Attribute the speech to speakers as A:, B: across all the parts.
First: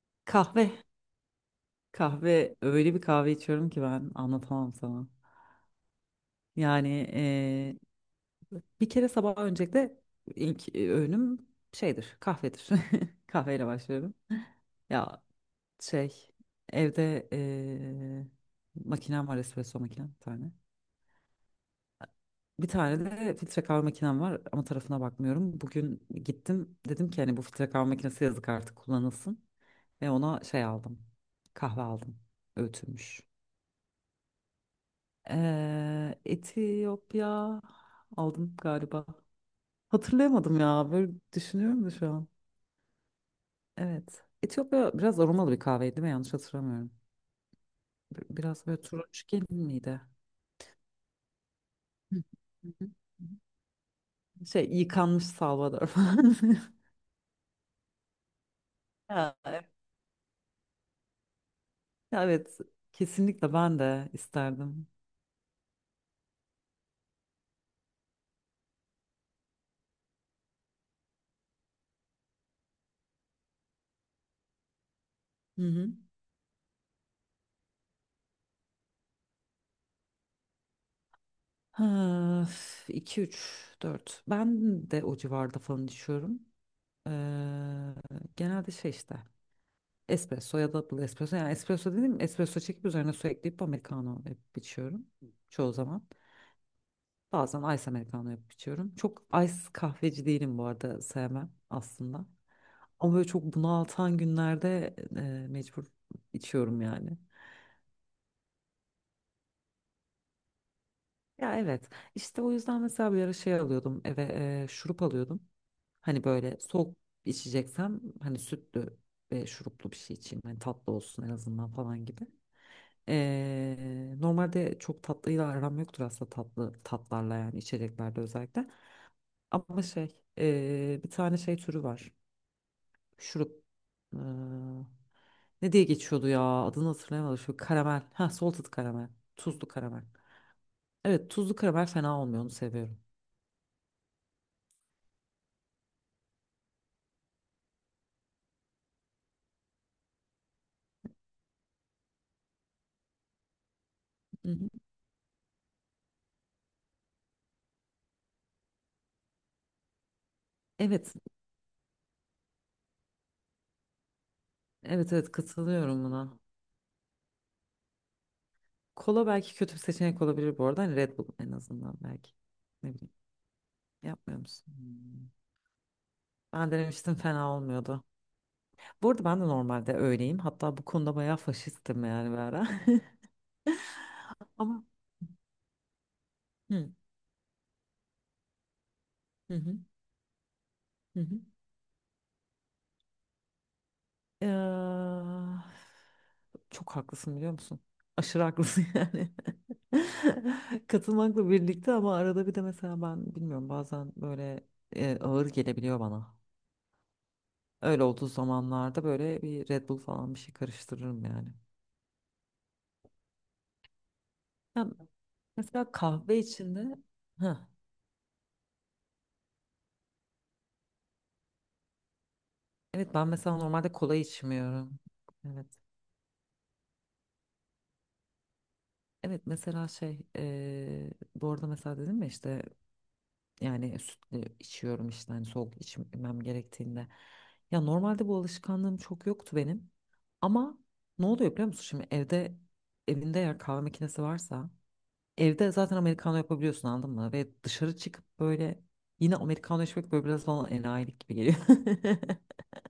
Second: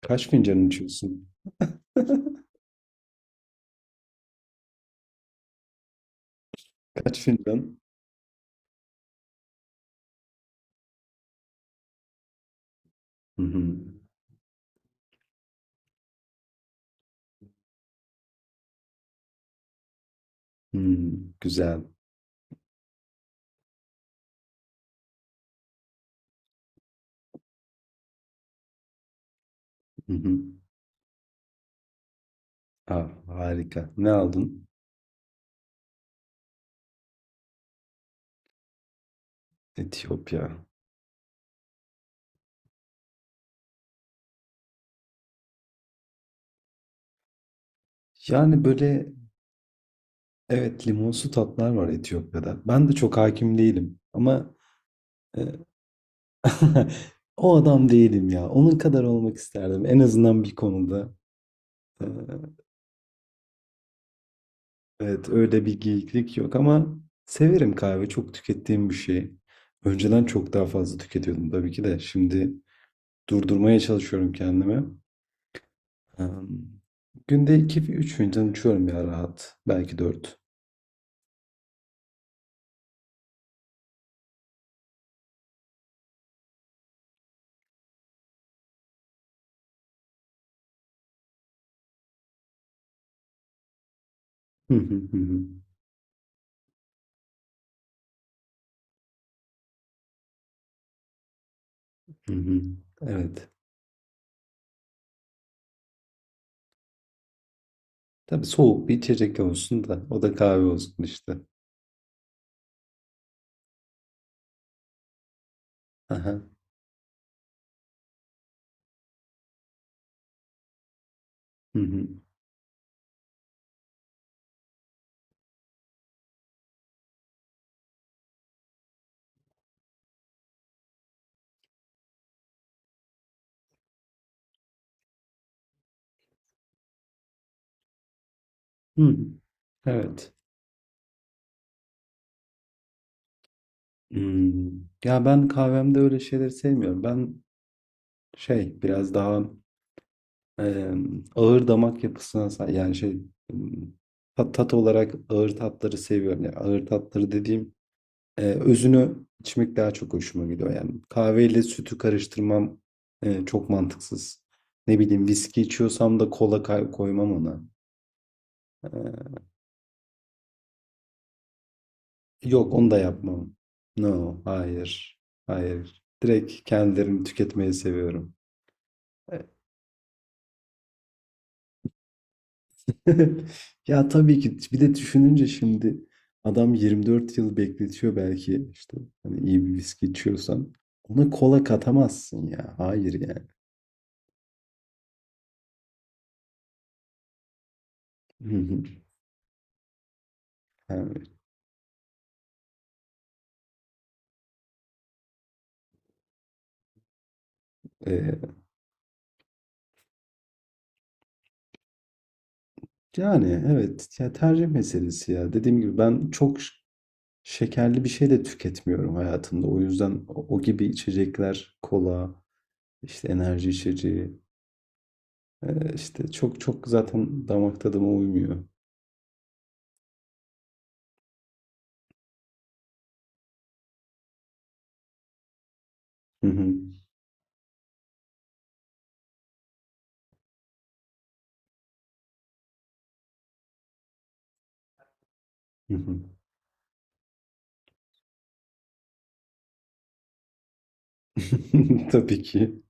A: Kaç fincan
B: Kahve.
A: içiyorsun?
B: Kahve. Öyle bir kahve içiyorum ki ben anlatamam sana. Yani
A: Kaç fincan?
B: bir kere sabah öncelikle ilk öğünüm şeydir, kahvedir.
A: Hı
B: Kahveyle
A: hı.
B: başlıyorum. Ya şey evde makinem var espresso makinem bir tane.
A: Hmm, güzel.
B: Bir tane de filtre kahve makinem var ama tarafına bakmıyorum. Bugün gittim dedim ki hani bu filtre kahve makinesi yazık artık kullanılsın. Ve
A: Hı hı.
B: ona şey aldım. Kahve aldım.
A: Ah,
B: Öğütülmüş.
A: harika. Ne aldın?
B: Etiyopya aldım galiba.
A: Etiyopya.
B: Hatırlayamadım ya. Böyle düşünüyorum da şu an. Evet. Etiyopya biraz aromalı bir kahveydi değil mi? Yanlış hatırlamıyorum.
A: Yani
B: Biraz böyle
A: böyle,
B: turunçgil miydi?
A: evet, limonsu tatlar var
B: Hı.
A: Etiyopya'da.
B: Hı
A: Ben
B: hı.
A: de çok hakim değilim ama
B: Şey yıkanmış
A: e,
B: Salvador falan.
A: o adam değilim ya. Onun kadar olmak
B: Ya, evet.
A: isterdim. En azından bir konuda. E,
B: Ya, evet. Kesinlikle ben de isterdim.
A: evet, öyle bir geyiklik yok ama severim kahve. Çok tükettiğim bir şey. Önceden çok daha fazla tüketiyordum tabii ki de. Şimdi durdurmaya çalışıyorum kendimi.
B: Hı hı.
A: Emm, Günde 2 üç fincan içiyorum ya, rahat. Belki 4.
B: Ha, üf, 2, 3, ben de o civarda falan düşüyorum. Ee, genelde şey işte. Espresso ya da double espresso. Yani espresso dedim espresso çekip üzerine su ekleyip americano yapıp
A: Hı hı,
B: içiyorum.
A: hı hı,
B: Çoğu zaman. Bazen ice americano yapıp içiyorum. Çok ice kahveci değilim bu arada sevmem aslında.
A: hı hı.
B: Ama böyle çok
A: Evet.
B: bunaltan günlerde mecbur içiyorum yani.
A: Tabii, soğuk bir içecek olsun da o da kahve olsun işte.
B: Ya, evet, işte o yüzden mesela bir ara şey alıyordum eve, şurup alıyordum. Hani
A: Aha.
B: böyle soğuk içeceksem hani sütlü ve şuruplu bir şey içeyim. Hani tatlı olsun en azından
A: Hı. Hı hı.
B: falan gibi. Normalde çok tatlıyla aram yoktur aslında tatlı tatlarla yani içeceklerde özellikle. Ama şey bir tane şey türü var. Şurup ee, ne diye geçiyordu ya adını hatırlayamadım. Şu karamel. Ha, salted karamel. Tuzlu karamel.
A: Evet.
B: Evet, tuzlu karamel fena olmuyor onu seviyorum.
A: Imm, ya ben kahvemde öyle şeyleri sevmiyorum. Ben şey biraz daha, ağır damak yapısına sa, yani şey, ımm,
B: Hı
A: ta
B: hı.
A: tat olarak ağır tatları seviyorum. Ya, ağır tatları dediğim özünü içmek daha çok hoşuma gidiyor yani.
B: Evet,
A: Kahveyle sütü karıştırmam çok mantıksız. Ne
B: evet
A: bileyim,
B: evet
A: viski
B: katılıyorum
A: içiyorsam da
B: buna.
A: kola koymam ona.
B: Kola
A: Ee,
B: belki kötü bir seçenek olabilir bu arada. Hani Red Bull en azından belki.
A: yok, onu
B: Ne
A: da
B: bileyim
A: yapmam.
B: yapmıyor
A: No,
B: musun?
A: hayır.
B: Hmm.
A: Hayır. Direkt
B: Ben denemiştim
A: kendilerini
B: fena
A: tüketmeyi
B: olmuyordu.
A: seviyorum.
B: Bu arada ben de normalde öyleyim. Hatta bu konuda bayağı faşistim yani bir ara.
A: Ya tabii ki, bir
B: Ama
A: de düşününce şimdi adam
B: hı
A: 24 yıl bekletiyor belki, işte hani
B: hı
A: iyi bir
B: hı.
A: viski içiyorsan.
B: hı hı.
A: Ona kola katamazsın ya. Hayır yani.
B: Eee, çok haklısın biliyor musun? Aşırı
A: Hı hı.
B: haklısın yani.
A: Yani,
B: Katılmakla birlikte ama arada bir de mesela ben bilmiyorum bazen böyle ağır gelebiliyor bana. Öyle olduğu
A: e,
B: zamanlarda böyle bir Red Bull falan bir şey karıştırırım yani.
A: Yani, evet, ya, tercih
B: Ya,
A: meselesi ya. Dediğim
B: mesela
A: gibi ben
B: kahve
A: çok
B: içinde ha
A: şekerli bir şey de tüketmiyorum hayatımda. O yüzden o gibi içecekler, kola,
B: evet
A: işte,
B: ben mesela
A: enerji
B: normalde kola
A: içeceği,
B: içmiyorum. Evet.
A: işte, çok çok zaten damak tadıma uymuyor.
B: Evet mesela şey bu arada mesela dedim ya işte yani sütlü içiyorum işte hani soğuk içmem
A: Hı hı.
B: gerektiğinde. Ya normalde bu alışkanlığım çok yoktu benim. Ama ne oluyor biliyor musun? Şimdi evde evinde eğer kahve makinesi varsa evde
A: Hı
B: zaten
A: hı.
B: americano yapabiliyorsun anladın mı? Ve dışarı çıkıp böyle yine americano içmek böyle biraz bana enayilik gibi geliyor.
A: Tabii ki.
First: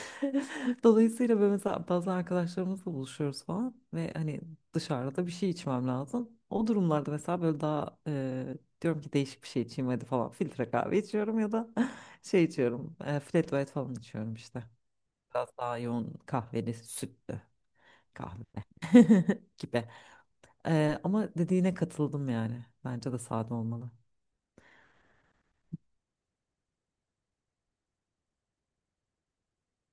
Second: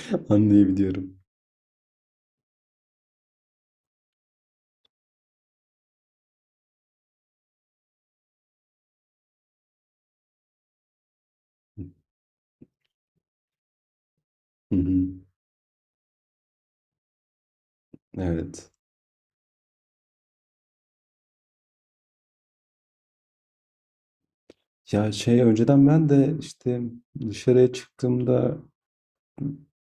A: Anlayabiliyorum.
B: Dolayısıyla böyle mesela bazen arkadaşlarımızla buluşuyoruz falan ve hani dışarıda bir şey içmem lazım. O durumlarda mesela böyle daha diyorum ki değişik bir şey içeyim hadi falan filtre kahve içiyorum ya da şey içiyorum flat white falan içiyorum işte.
A: Hı hı.
B: Biraz daha yoğun kahveli sütlü kahve
A: Evet.
B: gibi. E, ama dediğine katıldım yani. Bence de sade olmalı.
A: Ya, şey, önceden ben de, işte, dışarıya çıktığımda,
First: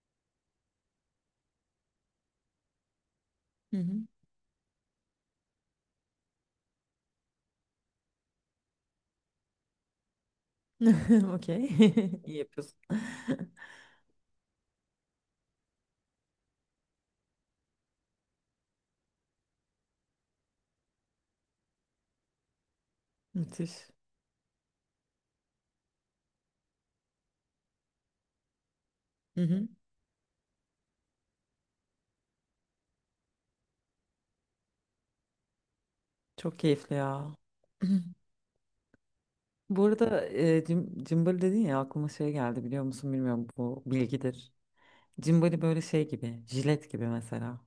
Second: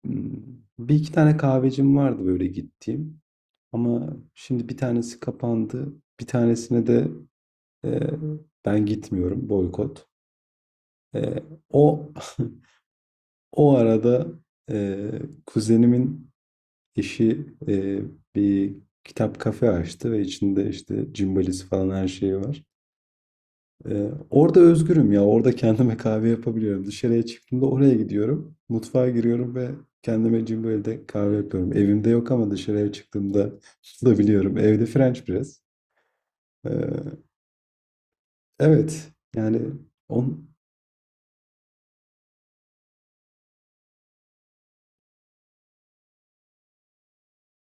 A: 1-2 tane kahvecim vardı böyle gittiğim.
B: Hı hı.
A: Ama şimdi bir tanesi kapandı. Bir tanesine de e, ben gitmiyorum. Boykot. E,
B: Okey.
A: o
B: İyi yapıyorsun.
A: o arada e, kuzenimin eşi bir kitap kafe açtı ve içinde işte cimbalisi falan her şeyi var.
B: Müthiş.
A: Orada özgürüm ya. Orada kendime kahve yapabiliyorum. Dışarıya çıktığımda oraya gidiyorum. Mutfağa
B: Hı
A: giriyorum ve
B: hı.
A: kendime cimbalide kahve yapıyorum. Evimde yok ama dışarıya çıktığımda bulabiliyorum. Evde French press.
B: Çok keyifli
A: E,
B: ya.
A: Evet, yani
B: Bu arada
A: on
B: cimbali dedin ya aklıma şey geldi biliyor musun bilmiyorum bu bilgidir. Cimbali böyle şey gibi jilet gibi mesela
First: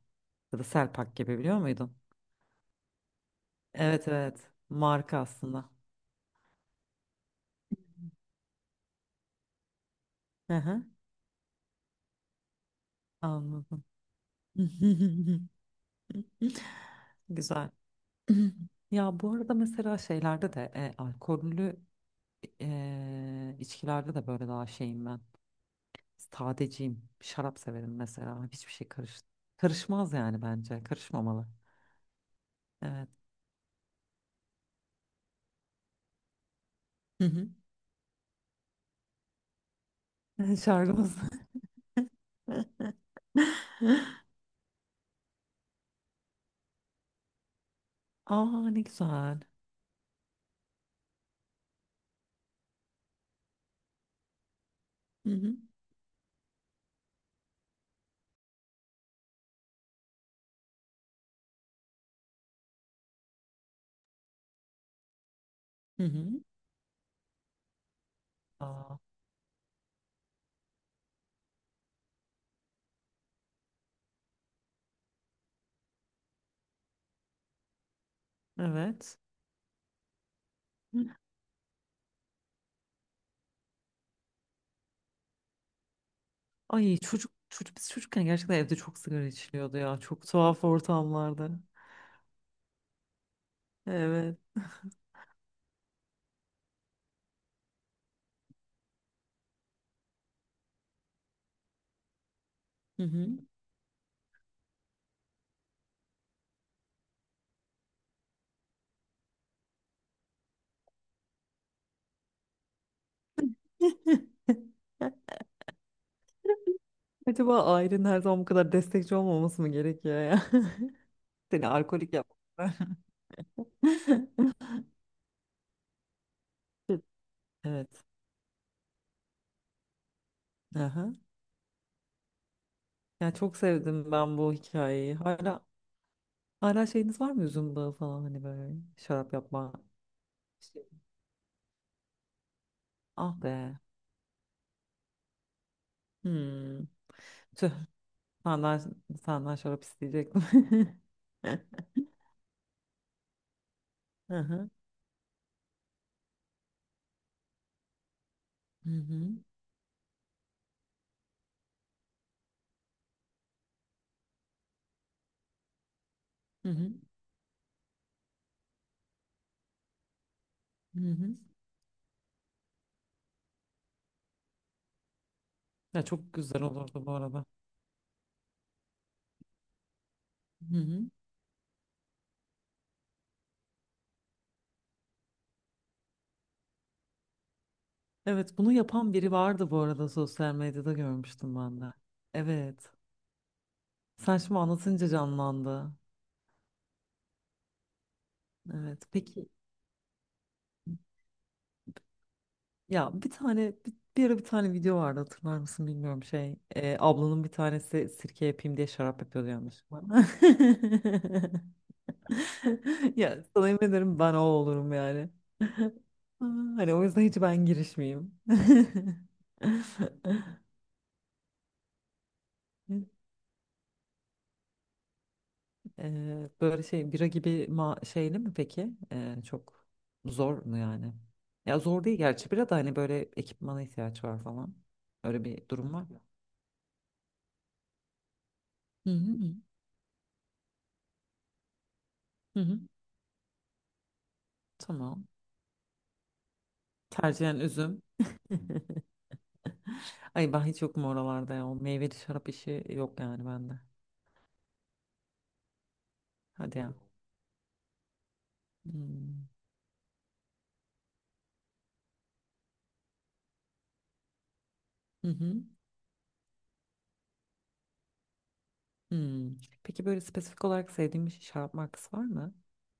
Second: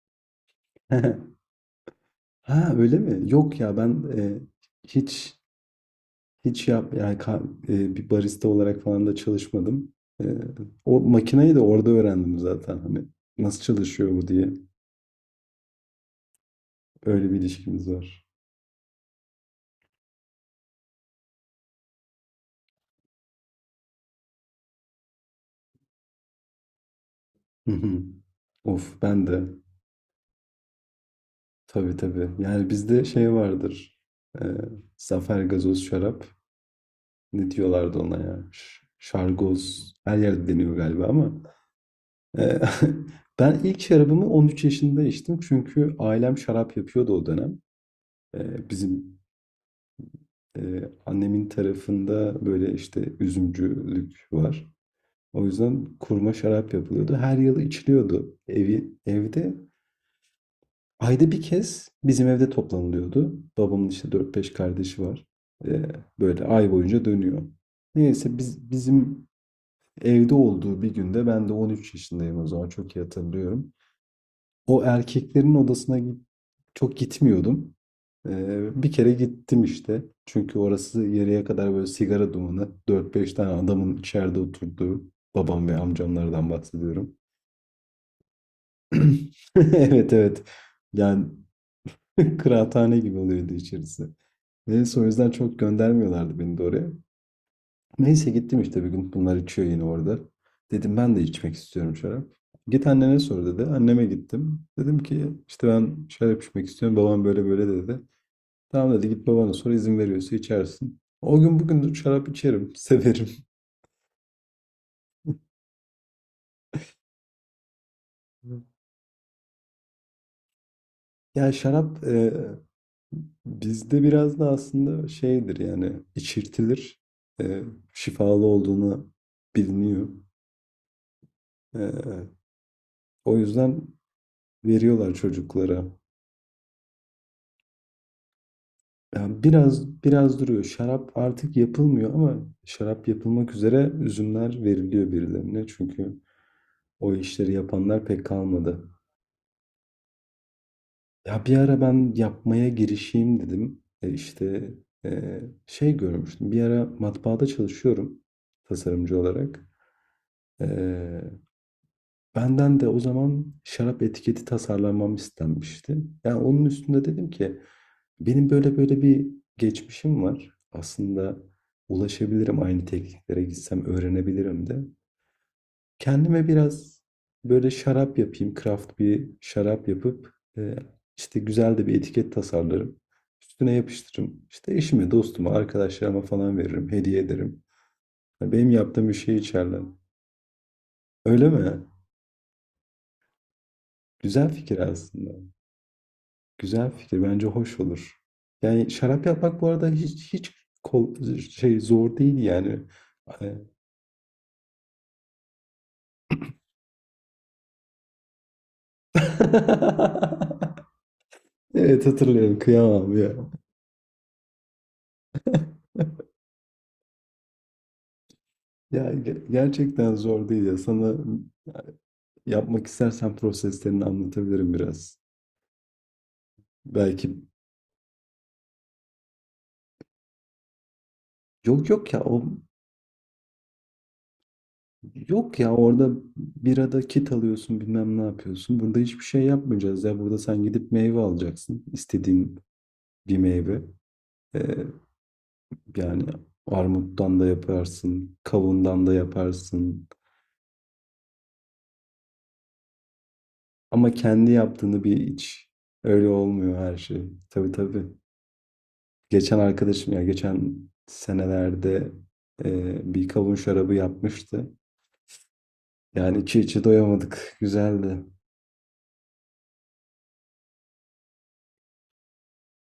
B: ya da Selpak gibi biliyor muydun?
A: ha, öyle mi? Yok ya ben,
B: Evet evet marka
A: hiç
B: aslında.
A: hiç yap yani ka bir barista olarak falan da çalışmadım. Eee,
B: Hı hı,
A: o makineyi de orada öğrendim zaten, hani nasıl
B: anladım.
A: çalışıyor bu diye. Öyle bir
B: Güzel.
A: ilişkimiz var.
B: Ya bu arada mesela şeylerde de alkollü içkilerde de böyle daha şeyim ben. Sadeciyim. Şarap
A: Hı
B: severim
A: hı.
B: mesela. Hiçbir şey
A: Of, ben de.
B: karışmaz yani bence. Karışmamalı.
A: Tabii tabii. Yani bizde
B: Evet.
A: şey vardır. Eee, zafer gazoz şarap. Ne diyorlardı ona ya? Şargoz. Her yerde deniyor galiba
B: Şarkımız.
A: ama. Eee, ben ilk şarabımı 13 yaşında içtim. Çünkü ailem şarap yapıyordu o dönem.
B: Aa, ne
A: Bizim
B: güzel.
A: annemin tarafında böyle işte üzümcülük var.
B: Hı
A: O
B: hı.
A: yüzden kurma şarap yapılıyordu. Her yıl içiliyordu evde. Ayda bir kez bizim evde toplanılıyordu. Babamın işte 4-5 kardeşi var. Eee,
B: Hı hı.
A: böyle ay boyunca dönüyor. Neyse,
B: Aa,
A: bizim evde olduğu bir günde ben de 13 yaşındayım o zaman, çok iyi hatırlıyorum. O erkeklerin odasına çok gitmiyordum. Bir kere
B: evet.
A: gittim işte. Çünkü orası yarıya kadar böyle sigara dumanı, 4-5 tane adamın içeride oturduğu. Babam ve amcamlardan
B: Ay,
A: bahsediyorum.
B: çocuk, çocuk biz çocukken gerçekten evde çok sigara içiliyordu ya.
A: Evet,
B: Çok
A: evet.
B: tuhaf
A: Yani
B: ortamlarda.
A: kıraathane gibi oluyordu içerisi.
B: Evet.
A: Neyse, o yüzden çok göndermiyorlardı beni de oraya. Neyse, gittim işte bir gün. Bunlar içiyor yine orada. Dedim, ben de içmek istiyorum şarap. Git
B: Hı
A: annene
B: hı.
A: sor dedi. Anneme gittim. Dedim ki işte ben şarap içmek istiyorum, babam böyle böyle dedi. Tamam dedi, git babana sor, izin veriyorsa içersin. O gün bugün şarap içerim. Severim.
B: Acaba ailenin her zaman bu kadar destekçi olmaması mı gerekiyor ya?
A: Ya,
B: Seni
A: şarap
B: alkolik yapmaları.
A: bizde biraz da aslında şeydir yani, içirtilir. E,
B: Evet.
A: şifalı olduğunu biliniyor.
B: Aha.
A: E,
B: Ya
A: o
B: çok
A: yüzden
B: sevdim ben bu
A: veriyorlar
B: hikayeyi. Hala
A: çocuklara.
B: hala şeyiniz var mı üzüm bağı falan hani böyle şarap
A: Yani
B: yapma.
A: biraz biraz duruyor.
B: Şey.
A: Şarap artık yapılmıyor ama şarap
B: Ah
A: yapılmak
B: be.
A: üzere üzümler veriliyor birilerine. Çünkü
B: Hmm.
A: o işleri
B: Tüh,
A: yapanlar pek
B: senden,
A: kalmadı.
B: senden şarap isteyecektim.
A: Ya, bir ara ben yapmaya girişeyim dedim.
B: Hı hı.
A: İşte, e, şey görmüştüm. Bir ara matbaada çalışıyorum,
B: Hı
A: tasarımcı
B: hı.
A: olarak. E, Benden de o zaman şarap etiketi tasarlamam istenmişti. Yani onun
B: Hı hı.
A: üstünde dedim ki, benim böyle böyle bir geçmişim var.
B: Hı hı.
A: Aslında ulaşabilirim, aynı tekniklere gitsem öğrenebilirim de.
B: Ya çok
A: Kendime
B: güzel
A: biraz
B: olurdu bu arada.
A: böyle şarap yapayım, craft bir şarap yapıp
B: Hı hı.
A: işte güzel de bir etiket tasarlarım. Üstüne yapıştırırım. İşte eşime, dostuma, arkadaşlarıma falan veririm. Hediye ederim. Yani
B: Evet,
A: benim
B: bunu
A: yaptığım
B: yapan
A: bir
B: biri
A: şey
B: vardı bu
A: içerler.
B: arada sosyal medyada
A: Öyle
B: görmüştüm
A: mi?
B: ben de. Evet. Sen
A: Güzel
B: şimdi
A: fikir
B: anlatınca
A: aslında.
B: canlandı.
A: Güzel fikir. Bence hoş olur. Yani
B: Evet.
A: şarap
B: Peki
A: yapmak bu arada hiç hiç kol, şey zor değil yani.
B: ya bir
A: Hani-
B: tane bir, bir ara bir tane video vardı hatırlar mısın bilmiyorum şey. Ablanın bir tanesi sirke yapayım diye şarap yapıyordu yanlışlıkla.
A: evet, hatırlıyorum. Kıyamam ya.
B: Ya sana yemin ederim ben o olurum yani. Aa, hani o yüzden hiç ben girişmeyeyim.
A: Ya, gerçekten zor değil ya. Sana, yapmak istersen, proseslerini anlatabilirim biraz.
B: Böyle şey bira
A: Belki
B: gibi ma şeyli mi peki? Çok zor mu yani? Ya
A: yok
B: zor
A: yok
B: değil
A: ya o
B: gerçi bira da hani böyle ekipmana ihtiyaç var falan. Öyle
A: yok
B: bir
A: ya
B: durum var
A: orada
B: mı?
A: birada kit alıyorsun, bilmem ne yapıyorsun. Burada
B: Hı
A: hiçbir
B: hı
A: şey
B: hı.
A: yapmayacağız ya. Burada sen gidip meyve alacaksın, istediğin
B: Hı
A: bir meyve.
B: Tamam.
A: Yani armuttan da
B: Tercihen üzüm.
A: yaparsın, kavundan da yaparsın.
B: Ay ben hiç yokum oralarda ya. O meyveli şarap işi yok yani bende.
A: Ama kendi yaptığını bir iç. Öyle olmuyor
B: Hadi ya.
A: her şey. Tabii tabii.
B: Hmm.
A: Geçen arkadaşım ya, geçen senelerde bir kavun şarabı yapmıştı.
B: Hı hı.
A: Yani içi içi doyamadık. Güzeldi.
B: Hmm. Peki böyle spesifik olarak sevdiğin bir şarap markası var mı?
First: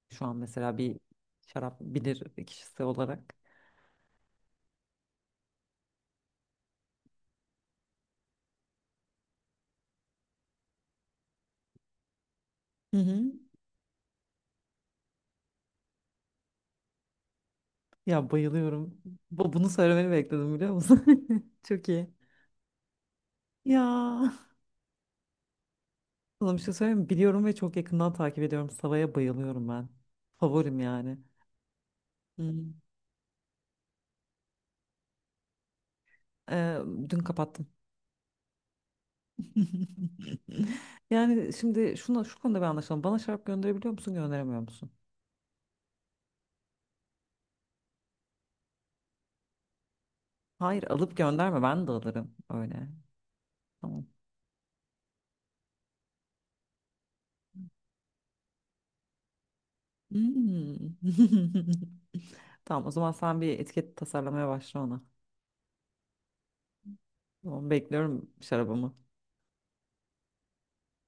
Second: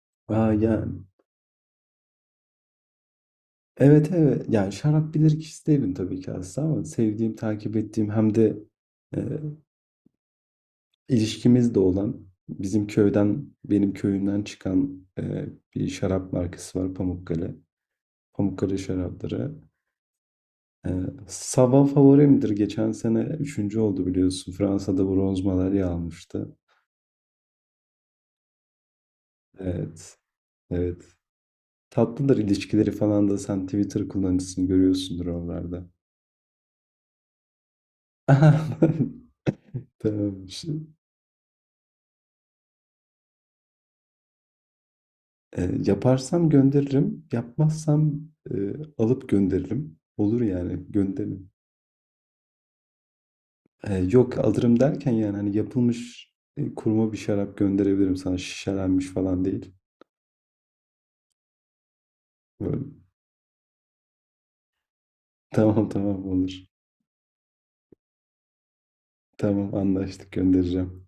B: Şu an
A: Aa,
B: mesela
A: yani.
B: bir şarap bilir kişisi olarak.
A: Evet, evet. Yani şarap bilirkişisi değilim tabii ki aslında, ama sevdiğim, takip ettiğim, hem de e, İlişkimiz de olan, bizim
B: Hı hı.
A: köyden, benim köyümden çıkan bir şarap markası var, Pamukkale.
B: Ya
A: Pamukkale
B: bayılıyorum.
A: şarapları.
B: Bunu söylemeni bekledim biliyor
A: E,
B: musun?
A: Sava
B: Çok iyi.
A: favorimdir. Geçen sene üçüncü
B: Ya
A: oldu biliyorsun. Fransa'da bronz madalya
B: sana
A: almıştı.
B: bir şey söyleyeyim mi? Biliyorum ve çok yakından takip ediyorum. Sava'ya bayılıyorum ben.
A: Evet,
B: Favorim
A: evet.
B: yani.
A: Tatlıdır
B: Hı.
A: ilişkileri falan da, sen Twitter kullanıcısını görüyorsundur oralarda.
B: Ee, dün kapattım.
A: Tamam.
B: Yani şimdi şu konuda bir anlaşalım. Bana şarap gönderebiliyor musun, gönderemiyor musun?
A: Yaparsam gönderirim. Yapmazsam e, alıp gönderirim. Olur
B: Hayır,
A: yani,
B: alıp
A: gönderin.
B: gönderme. Ben de alırım öyle. Tamam.
A: Yok, alırım derken yani, hani yapılmış kurma bir şarap gönderebilirim sana, şişelenmiş falan değil.
B: Hmm.
A: Böyle,
B: Tamam, o zaman sen bir etiket tasarlamaya başla ona.
A: tamam tamam olur.
B: Tamam, bekliyorum şarabımı.
A: Tamam, anlaştık, göndereceğim.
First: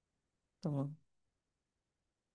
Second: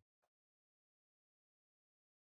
B: Tamam.